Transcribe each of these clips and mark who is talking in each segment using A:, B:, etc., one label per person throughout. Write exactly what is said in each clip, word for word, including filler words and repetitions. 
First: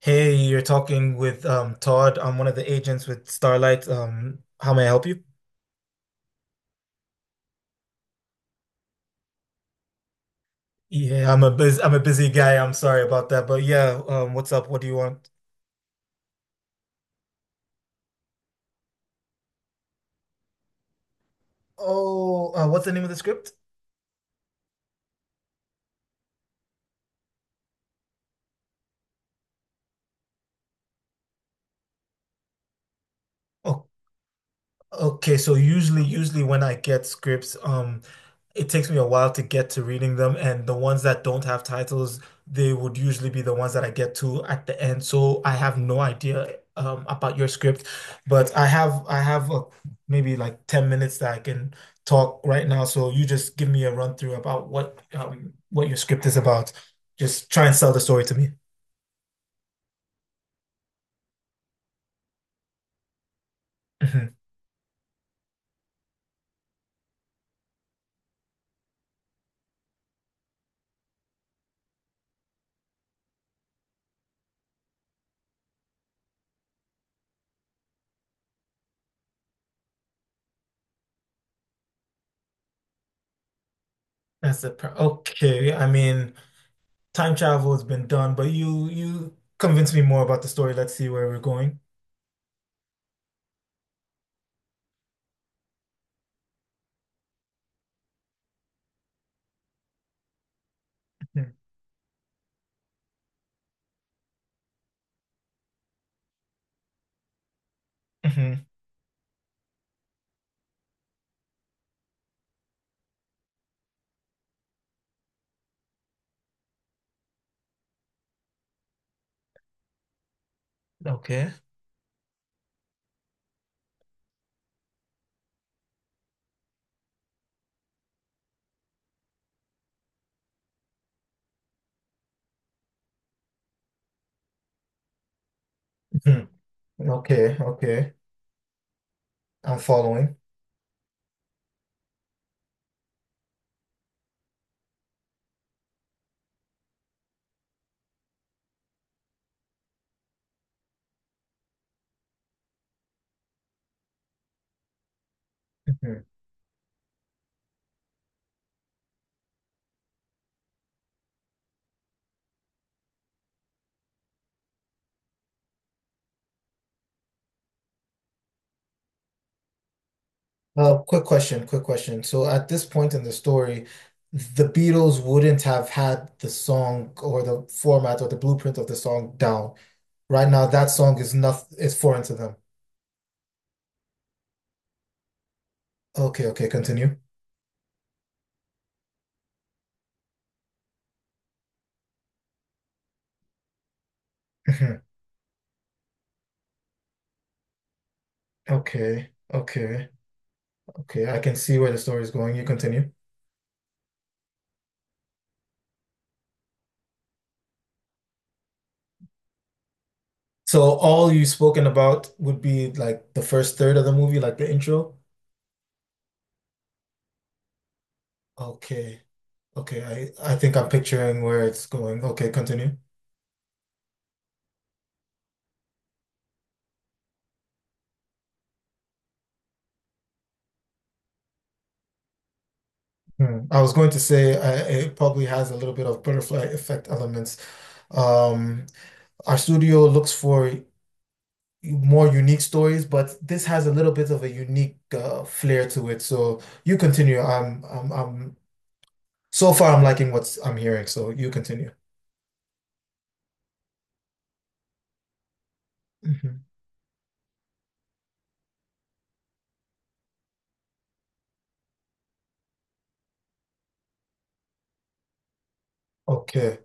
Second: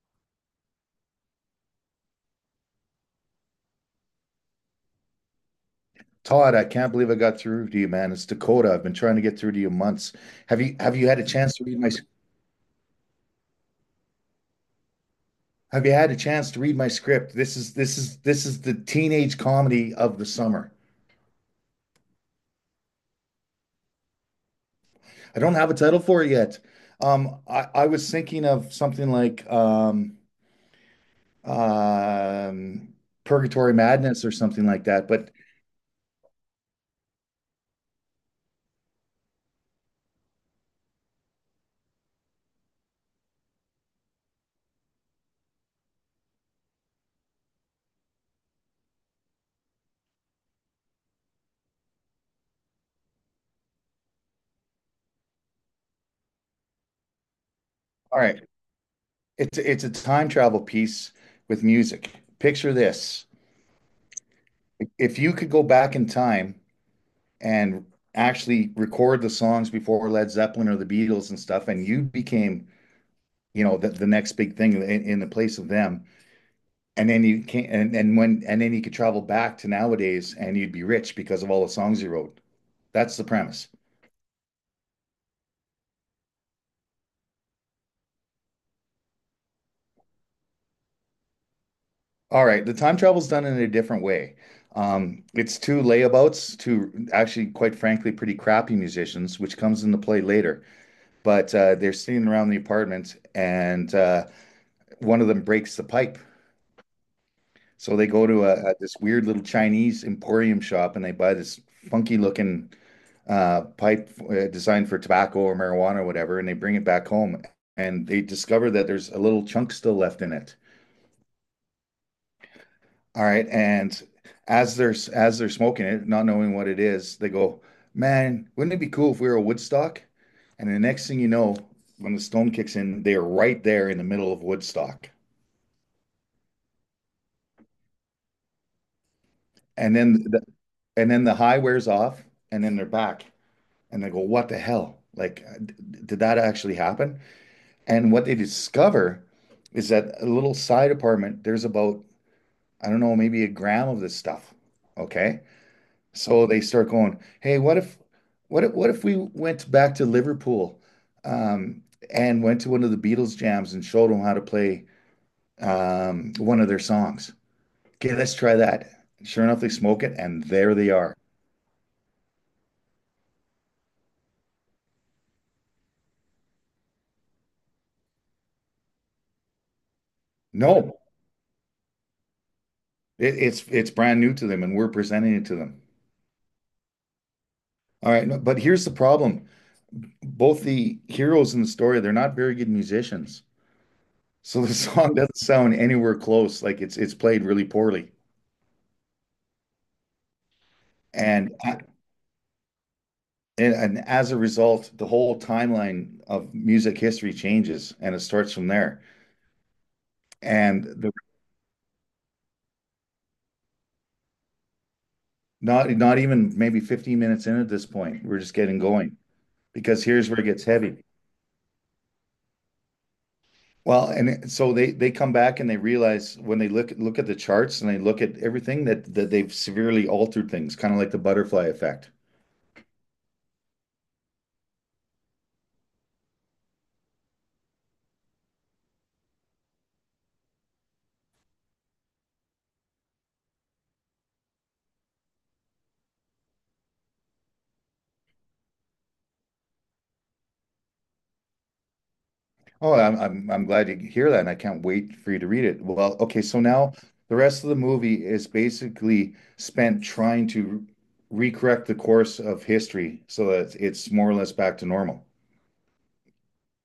A: Hey, you're talking with um Todd. I'm one of the agents with Starlight. Um, how may I help you?
B: Todd, I can't believe I got through to you, man. It's Dakota. I've been trying to get through to you months. Have you have you had a
A: Yeah, I'm a
B: chance to
A: bus
B: read my
A: I'm a busy guy. I'm sorry about that, but yeah, um, what's up? What do you want?
B: have you had a chance to read my script? This is this is this is the teenage comedy of the summer.
A: Oh, uh, what's the name of the script?
B: I don't have a title for it yet. Um, I, I was thinking of something like um, um, Purgatory
A: Oh,
B: Madness or something like that. But
A: okay, so usually usually when I get scripts, um, it takes me a while to get to reading them, and the ones that don't have titles, they would usually be the ones that I get to at the end. So I have no idea um about your script, but I have I have uh, maybe like ten minutes that I can talk right now. So you just give me a run through about what um what your script is about. Just try and sell the
B: all
A: story to
B: right,
A: me.
B: it's it's a time travel piece with music. Picture this.
A: Mhm.
B: If you could go back in time and actually record the songs before Led Zeppelin or the Beatles and stuff, and you became, you know, the, the, next big thing in, in the place of them. And then you can and, and when and then you could travel back to nowadays and you'd be rich because of all the songs you wrote. That's the premise.
A: That's the pro Okay. I mean, time travel has been done, but you you convince me more about the story. Let's see where we're going.
B: All right, the time travel's done in a different way. Um, it's two layabouts, two actually, quite frankly, pretty crappy musicians, which comes into play later.
A: Mhm.
B: But uh, they're sitting around the apartment, and uh, one of them breaks the pipe. So they go to
A: Mhm.
B: a, a this weird little Chinese emporium shop and they buy this funky looking uh, pipe uh, designed for tobacco or marijuana or whatever, and they bring it back home and they discover that there's a little chunk still left in it.
A: Okay.
B: All right, and as they're as they're smoking it, not knowing what it is, they go, "Man, wouldn't it be cool if we were a Woodstock?" And the next thing you know, when the stone kicks in, they are right there in the middle of Woodstock.
A: Mhm. Okay, okay. I'm
B: And then
A: following.
B: the, and then the high wears off, and then they're back. And I go, what the hell? Like, uh, d- did that actually happen? And what they discover is that a little side apartment, there's about, I don't know, maybe a gram of this stuff. Okay.
A: Mhm.
B: So they start going, hey, what if, what if, what if we went back to Liverpool, um, and went to one of the Beatles jams and showed them how to play, um, one of their songs? Okay, let's try that. Sure enough, they smoke it, and there they
A: Uh,
B: are.
A: quick question, quick question. So at this point in the story, the Beatles wouldn't have had the song or the format or the blueprint of the song down. Right now, that
B: No,
A: song is not is foreign to them.
B: it, it's it's brand new to them, and we're presenting it to them.
A: Okay, okay, continue.
B: All right, no, but here's the problem. Both the heroes in the story, they're not very good musicians. So the
A: Mhm.
B: song doesn't sound anywhere close. Like it's it's played really poorly.
A: Okay, okay, okay. I
B: And
A: can see
B: I-
A: where the story is going. You continue.
B: and, and as a result, the whole timeline of music history changes and it starts from there.
A: So
B: And the,
A: all you've spoken about would be like the first third of the movie, like the intro.
B: not not even maybe fifteen minutes in at this point, we're just getting going
A: Okay. Okay.
B: because here's where it
A: I I
B: gets
A: think I'm
B: heavy.
A: picturing where it's going. Okay, continue.
B: Well, and it- so they they come back and they realize when they look look at the charts and they look at everything that that they've severely altered things, kind of like the butterfly effect.
A: Hmm. I was going to say uh, it probably has a little bit of butterfly effect elements. Um, our studio looks for more unique stories, but this has a little bit of a unique uh, flair to it. So you continue. I'm I'm I'm so far I'm liking what I'm hearing. So you continue.
B: Oh, I'm I'm I'm glad to hear that, and I can't wait for you to read it. Well, okay, so
A: Mhm.
B: now the rest of the movie is basically spent trying to recorrect the course of history so that it's more or less back to normal.
A: Okay.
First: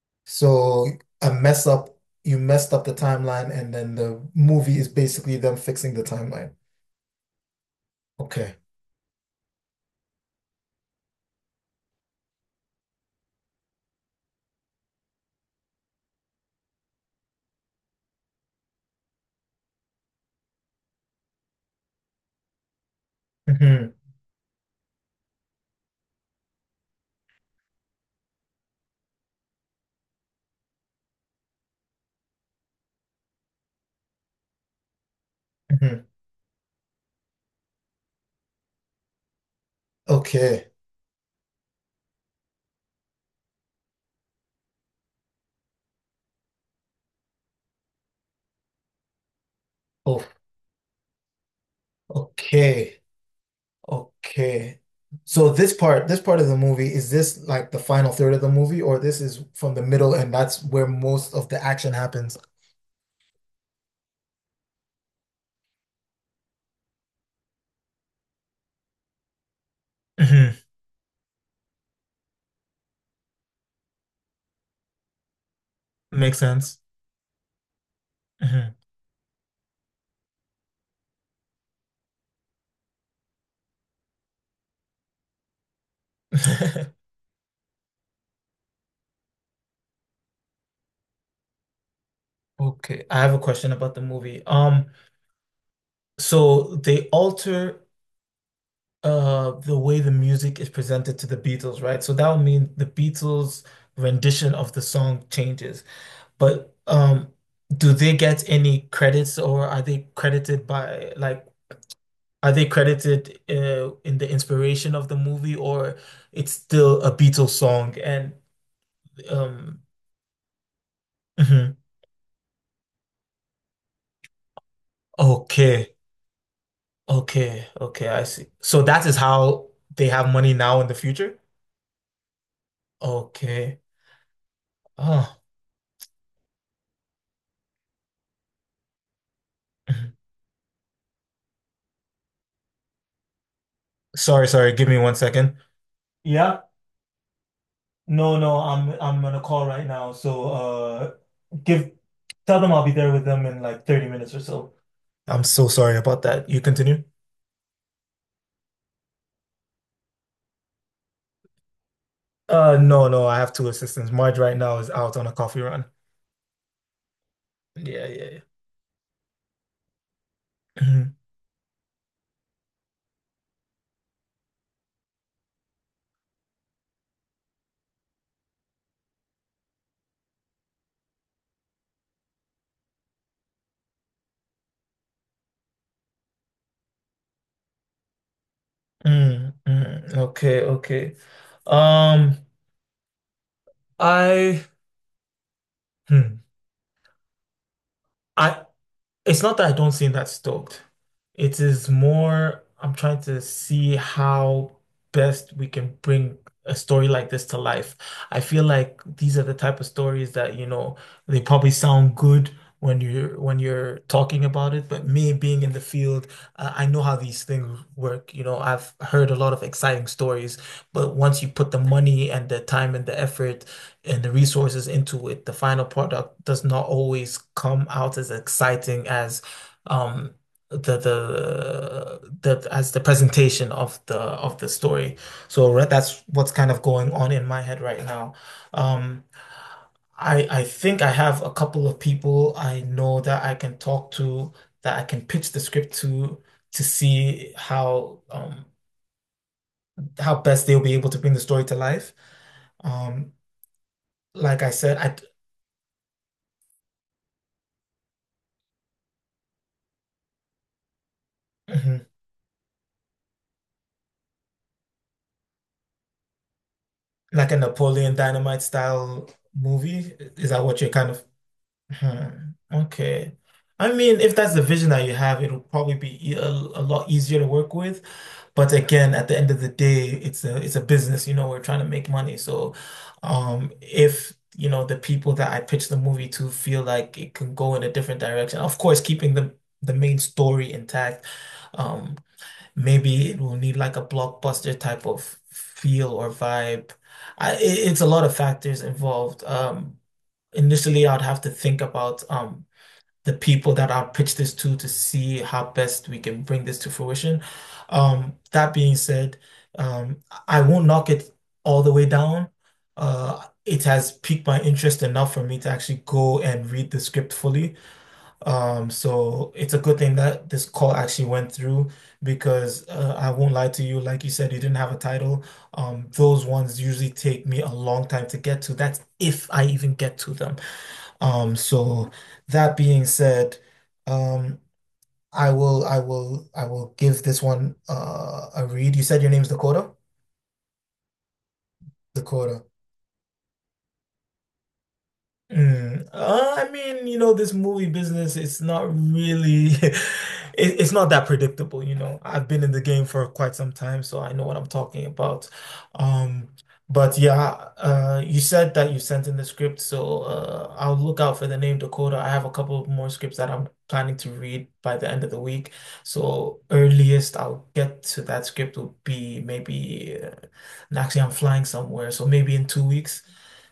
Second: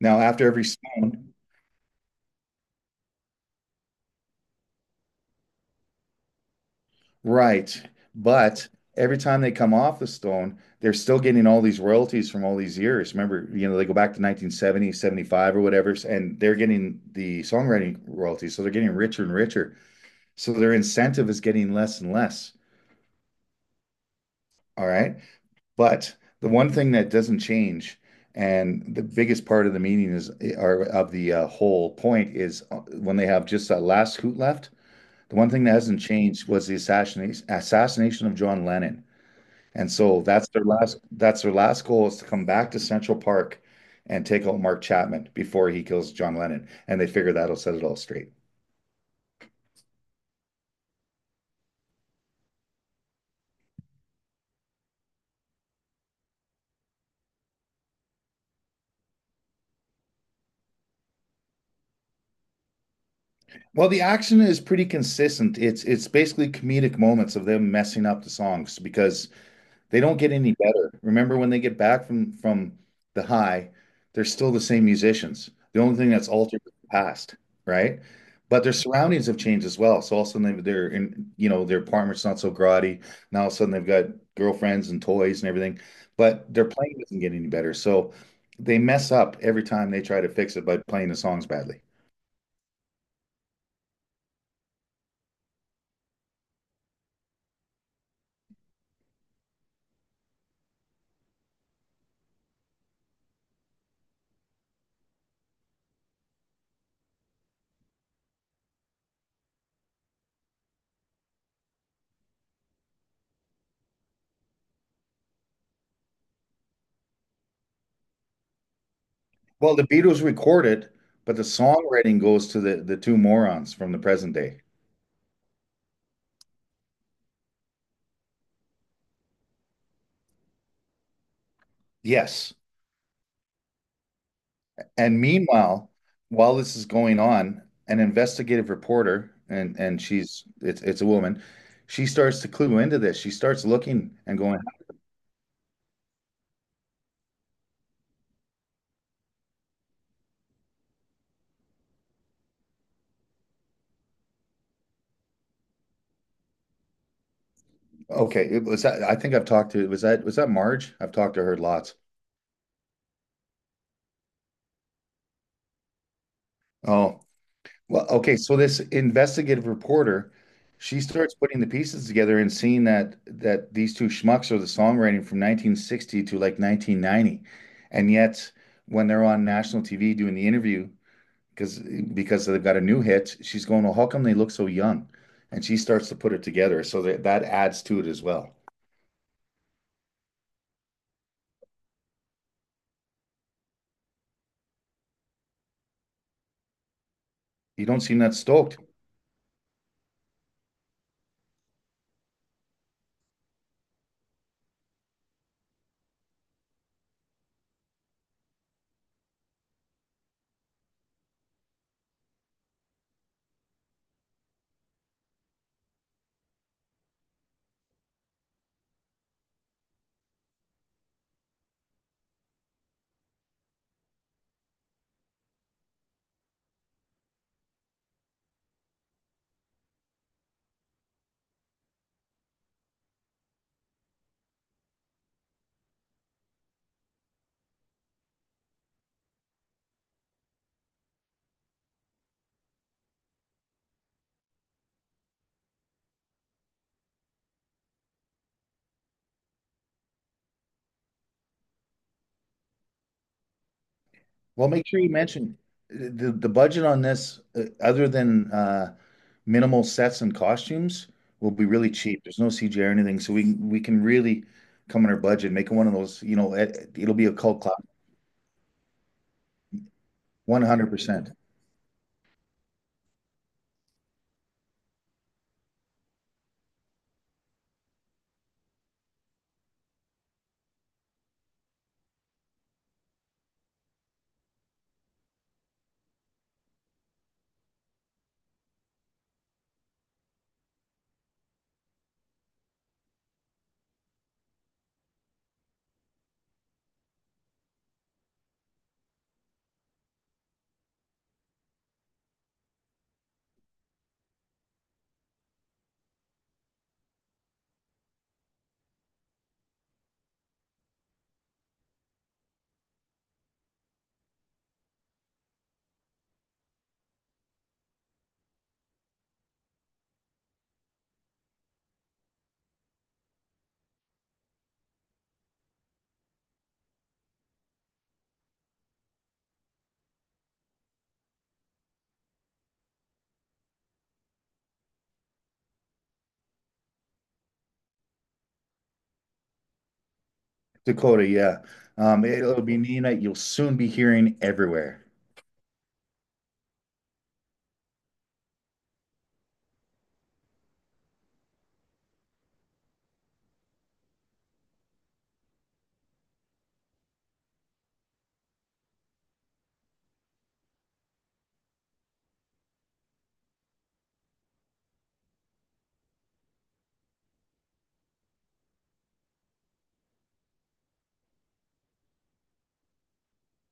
B: Now, after every
A: So a
B: stone,
A: mess up, you messed up the timeline, and then the movie is basically them fixing the timeline.
B: right.
A: Okay.
B: But every time they come off the stone, they're still getting all these royalties from all these years. Remember, you know, they go back to nineteen seventy seventy-five or whatever, and they're getting the songwriting royalties. So they're getting richer and richer. So their incentive is getting less and less.
A: Hmm.
B: All right. But the one thing that doesn't change, and the biggest part of the meaning is, or of the uh, whole point is uh, when they have just that last hoot left, the one thing that hasn't
A: Hmm.
B: changed was the assassination, assassination of John Lennon. And so that's their
A: Okay.
B: last that's their last goal is to come back to Central Park and take out Mark Chapman before he kills John Lennon. And they figure that'll set it all straight.
A: Oh, okay. Okay. So this part, this part of the movie, is this like the final third of the movie, or this is from the middle and that's where most of the action happens?
B: Well, the action is pretty consistent. It's it's basically comedic moments of them messing up the songs because they don't get any
A: Hmm.
B: better. Remember when they get back from from the high, they're still the same musicians. The only thing that's
A: Makes
B: altered is
A: sense.
B: the past, right? But their
A: Hmm.
B: surroundings have changed as well. So all of a sudden they- they're in, you know, their apartment's not so grotty. Now all of a sudden they've got girlfriends and toys and everything, but their playing doesn't get any better. So they mess up every time they try to fix it by playing the songs badly.
A: Okay. I have a question about the movie. Um, so they alter uh the way the music is presented to the Beatles, right? So that would mean the Beatles' rendition of the song changes. But um do they get any credits or are they credited by like, are they credited uh, in the inspiration of the movie or it's still a Beatles song and
B: Well,
A: um
B: the Beatles recorded, but the
A: mhm.
B: songwriting goes to the the two morons from the present day.
A: Okay. Okay. Okay, I see. So that is how they have money now in the future?
B: Yes.
A: Okay.
B: And
A: Oh.
B: meanwhile, while this is going on, an investigative reporter, and and
A: Mhm.
B: she's it's it's a woman, she starts to clue into this. She starts looking and
A: Sorry,
B: going,
A: sorry. Give me one second. Yeah. No, no, I'm I'm on a call right now, so uh give, tell them I'll be there with them in like thirty minutes or so. I'm so sorry about that. You continue?
B: okay, it was that I think I've talked to was that was that Marge? I've talked to her lots.
A: Uh, no, no, I have two assistants. Marge right now is out on a coffee run.
B: Oh,
A: Yeah,
B: well,
A: yeah,
B: okay,
A: yeah.
B: so this investigative reporter, she
A: Mhm.
B: starts putting the pieces together and seeing that that these two schmucks are the songwriting from nineteen sixty to like nineteen ninety. And yet when they're on national T V doing the interview, because because they've got a new hit. She's going, well, how come they look so young? And she starts to put it together. So that that adds to it as well.
A: Mm, mm. Okay, okay. Um, I, hmm.
B: You don't seem that
A: I,
B: stoked.
A: it's not that I don't seem that stoked. It is more, I'm trying to see how best we can bring a story like this to life. I feel like these are the type of stories that, you know, they probably sound good when you're when you're talking about it, but me being in the field, uh, I know how these things work. You know, I've heard a lot of exciting stories, but once you put the money and the time and the effort and the resources into it, the final product does not always come out as exciting as um the the the, as the presentation of the of the story. So re- that's what's kind of going on in my head right now. Um I I think I have a couple of people I know that I can talk to, that I can pitch the script to to see how um how best they'll be able to bring the story to life. Um like
B: Well,
A: I
B: make
A: said
B: sure you
A: I
B: mention uh, the the budget on this, uh, other than uh, minimal sets and costumes, will be really
A: mhm.
B: cheap. There's no C G I or anything, so we can- we can really come on our budget, make it one of those. You know, it, it'll be a
A: Like a
B: cult classic,
A: Napoleon Dynamite style movie? Is that what you're kind of?
B: one hundred percent.
A: Hmm, okay. I mean, if that's the vision that you have, it'll probably be e- a, a lot easier to work with. But again, at the end of the day, it's a it's a business, you know, we're trying to make money. So, um, if, you know, the people that I pitch the movie to feel like it can go in a different direction, of course, keeping the the main story intact. um, Maybe it will need like a blockbuster type of feel or vibe. I, it- it's a lot of factors involved. Um, initially, I'd have to think about um, the people that I'll pitch this to to see how best we can bring this to fruition. Um, that being said, um, I won't knock it all the way down. Uh, it has piqued my interest enough for me to actually go and read the script fully. Um, so it's a good thing that this call actually went through because uh, I won't lie to you, like you said, you didn't have a title. Um, those ones usually take me a long time to get to. That's if I even get to them. Um, so that being said, um, I will, I will, I will give this one uh, a read. You said your name's Dakota?
B: Dakota, yeah. Um, it'll
A: Dakota.
B: be Nina. You'll soon be hearing everywhere.
A: Mm, uh, I mean, you know, this movie business, it's not really, it, it's not that predictable, you know. I've been in the game for quite some time, so I know what I'm talking about. Um, but yeah, uh, you said that you sent in the script, so uh, I'll look out for the name Dakota. I have a couple of more scripts that I'm planning to read by the end of the week. So earliest I'll get to that script will be maybe, uh, and actually I'm flying somewhere, so maybe in two weeks.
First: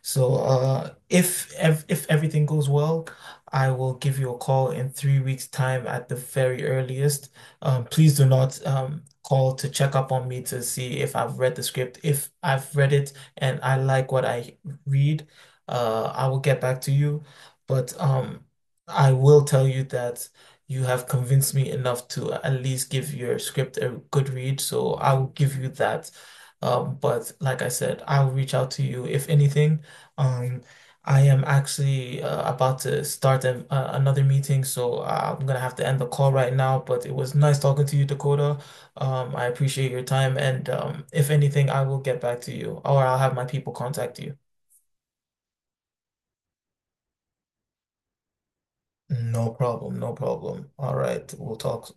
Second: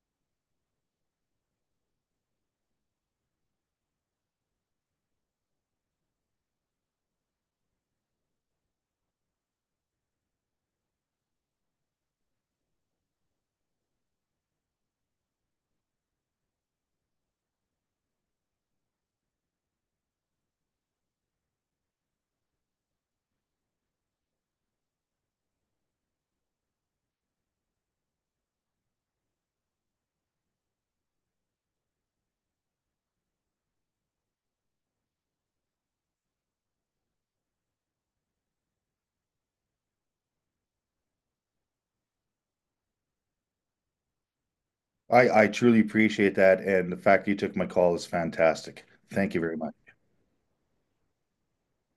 A: So, uh, if ev if everything goes well, I will give you a call in three weeks' time at the very earliest. Um, please do not um call to check up on me to see if I've read the script. If I've read it and I like what I read, uh, I will get back to you. But um, I will tell you that you have convinced me enough to at least give your script a good read. So I will give you that. Um, but like I said, I'll reach out to you if anything. Um, I am actually uh, about to start a, uh, another meeting, so uh, I'm gonna have to end the call right now. But it was nice talking to you, Dakota. Um, I appreciate your time, and um, if anything, I will get back to you, or I'll have my people contact you.
B: I I truly appreciate that, and the fact you took my call is fantastic. Thank you
A: No
B: very much.
A: problem, no problem. All right, we'll talk soon.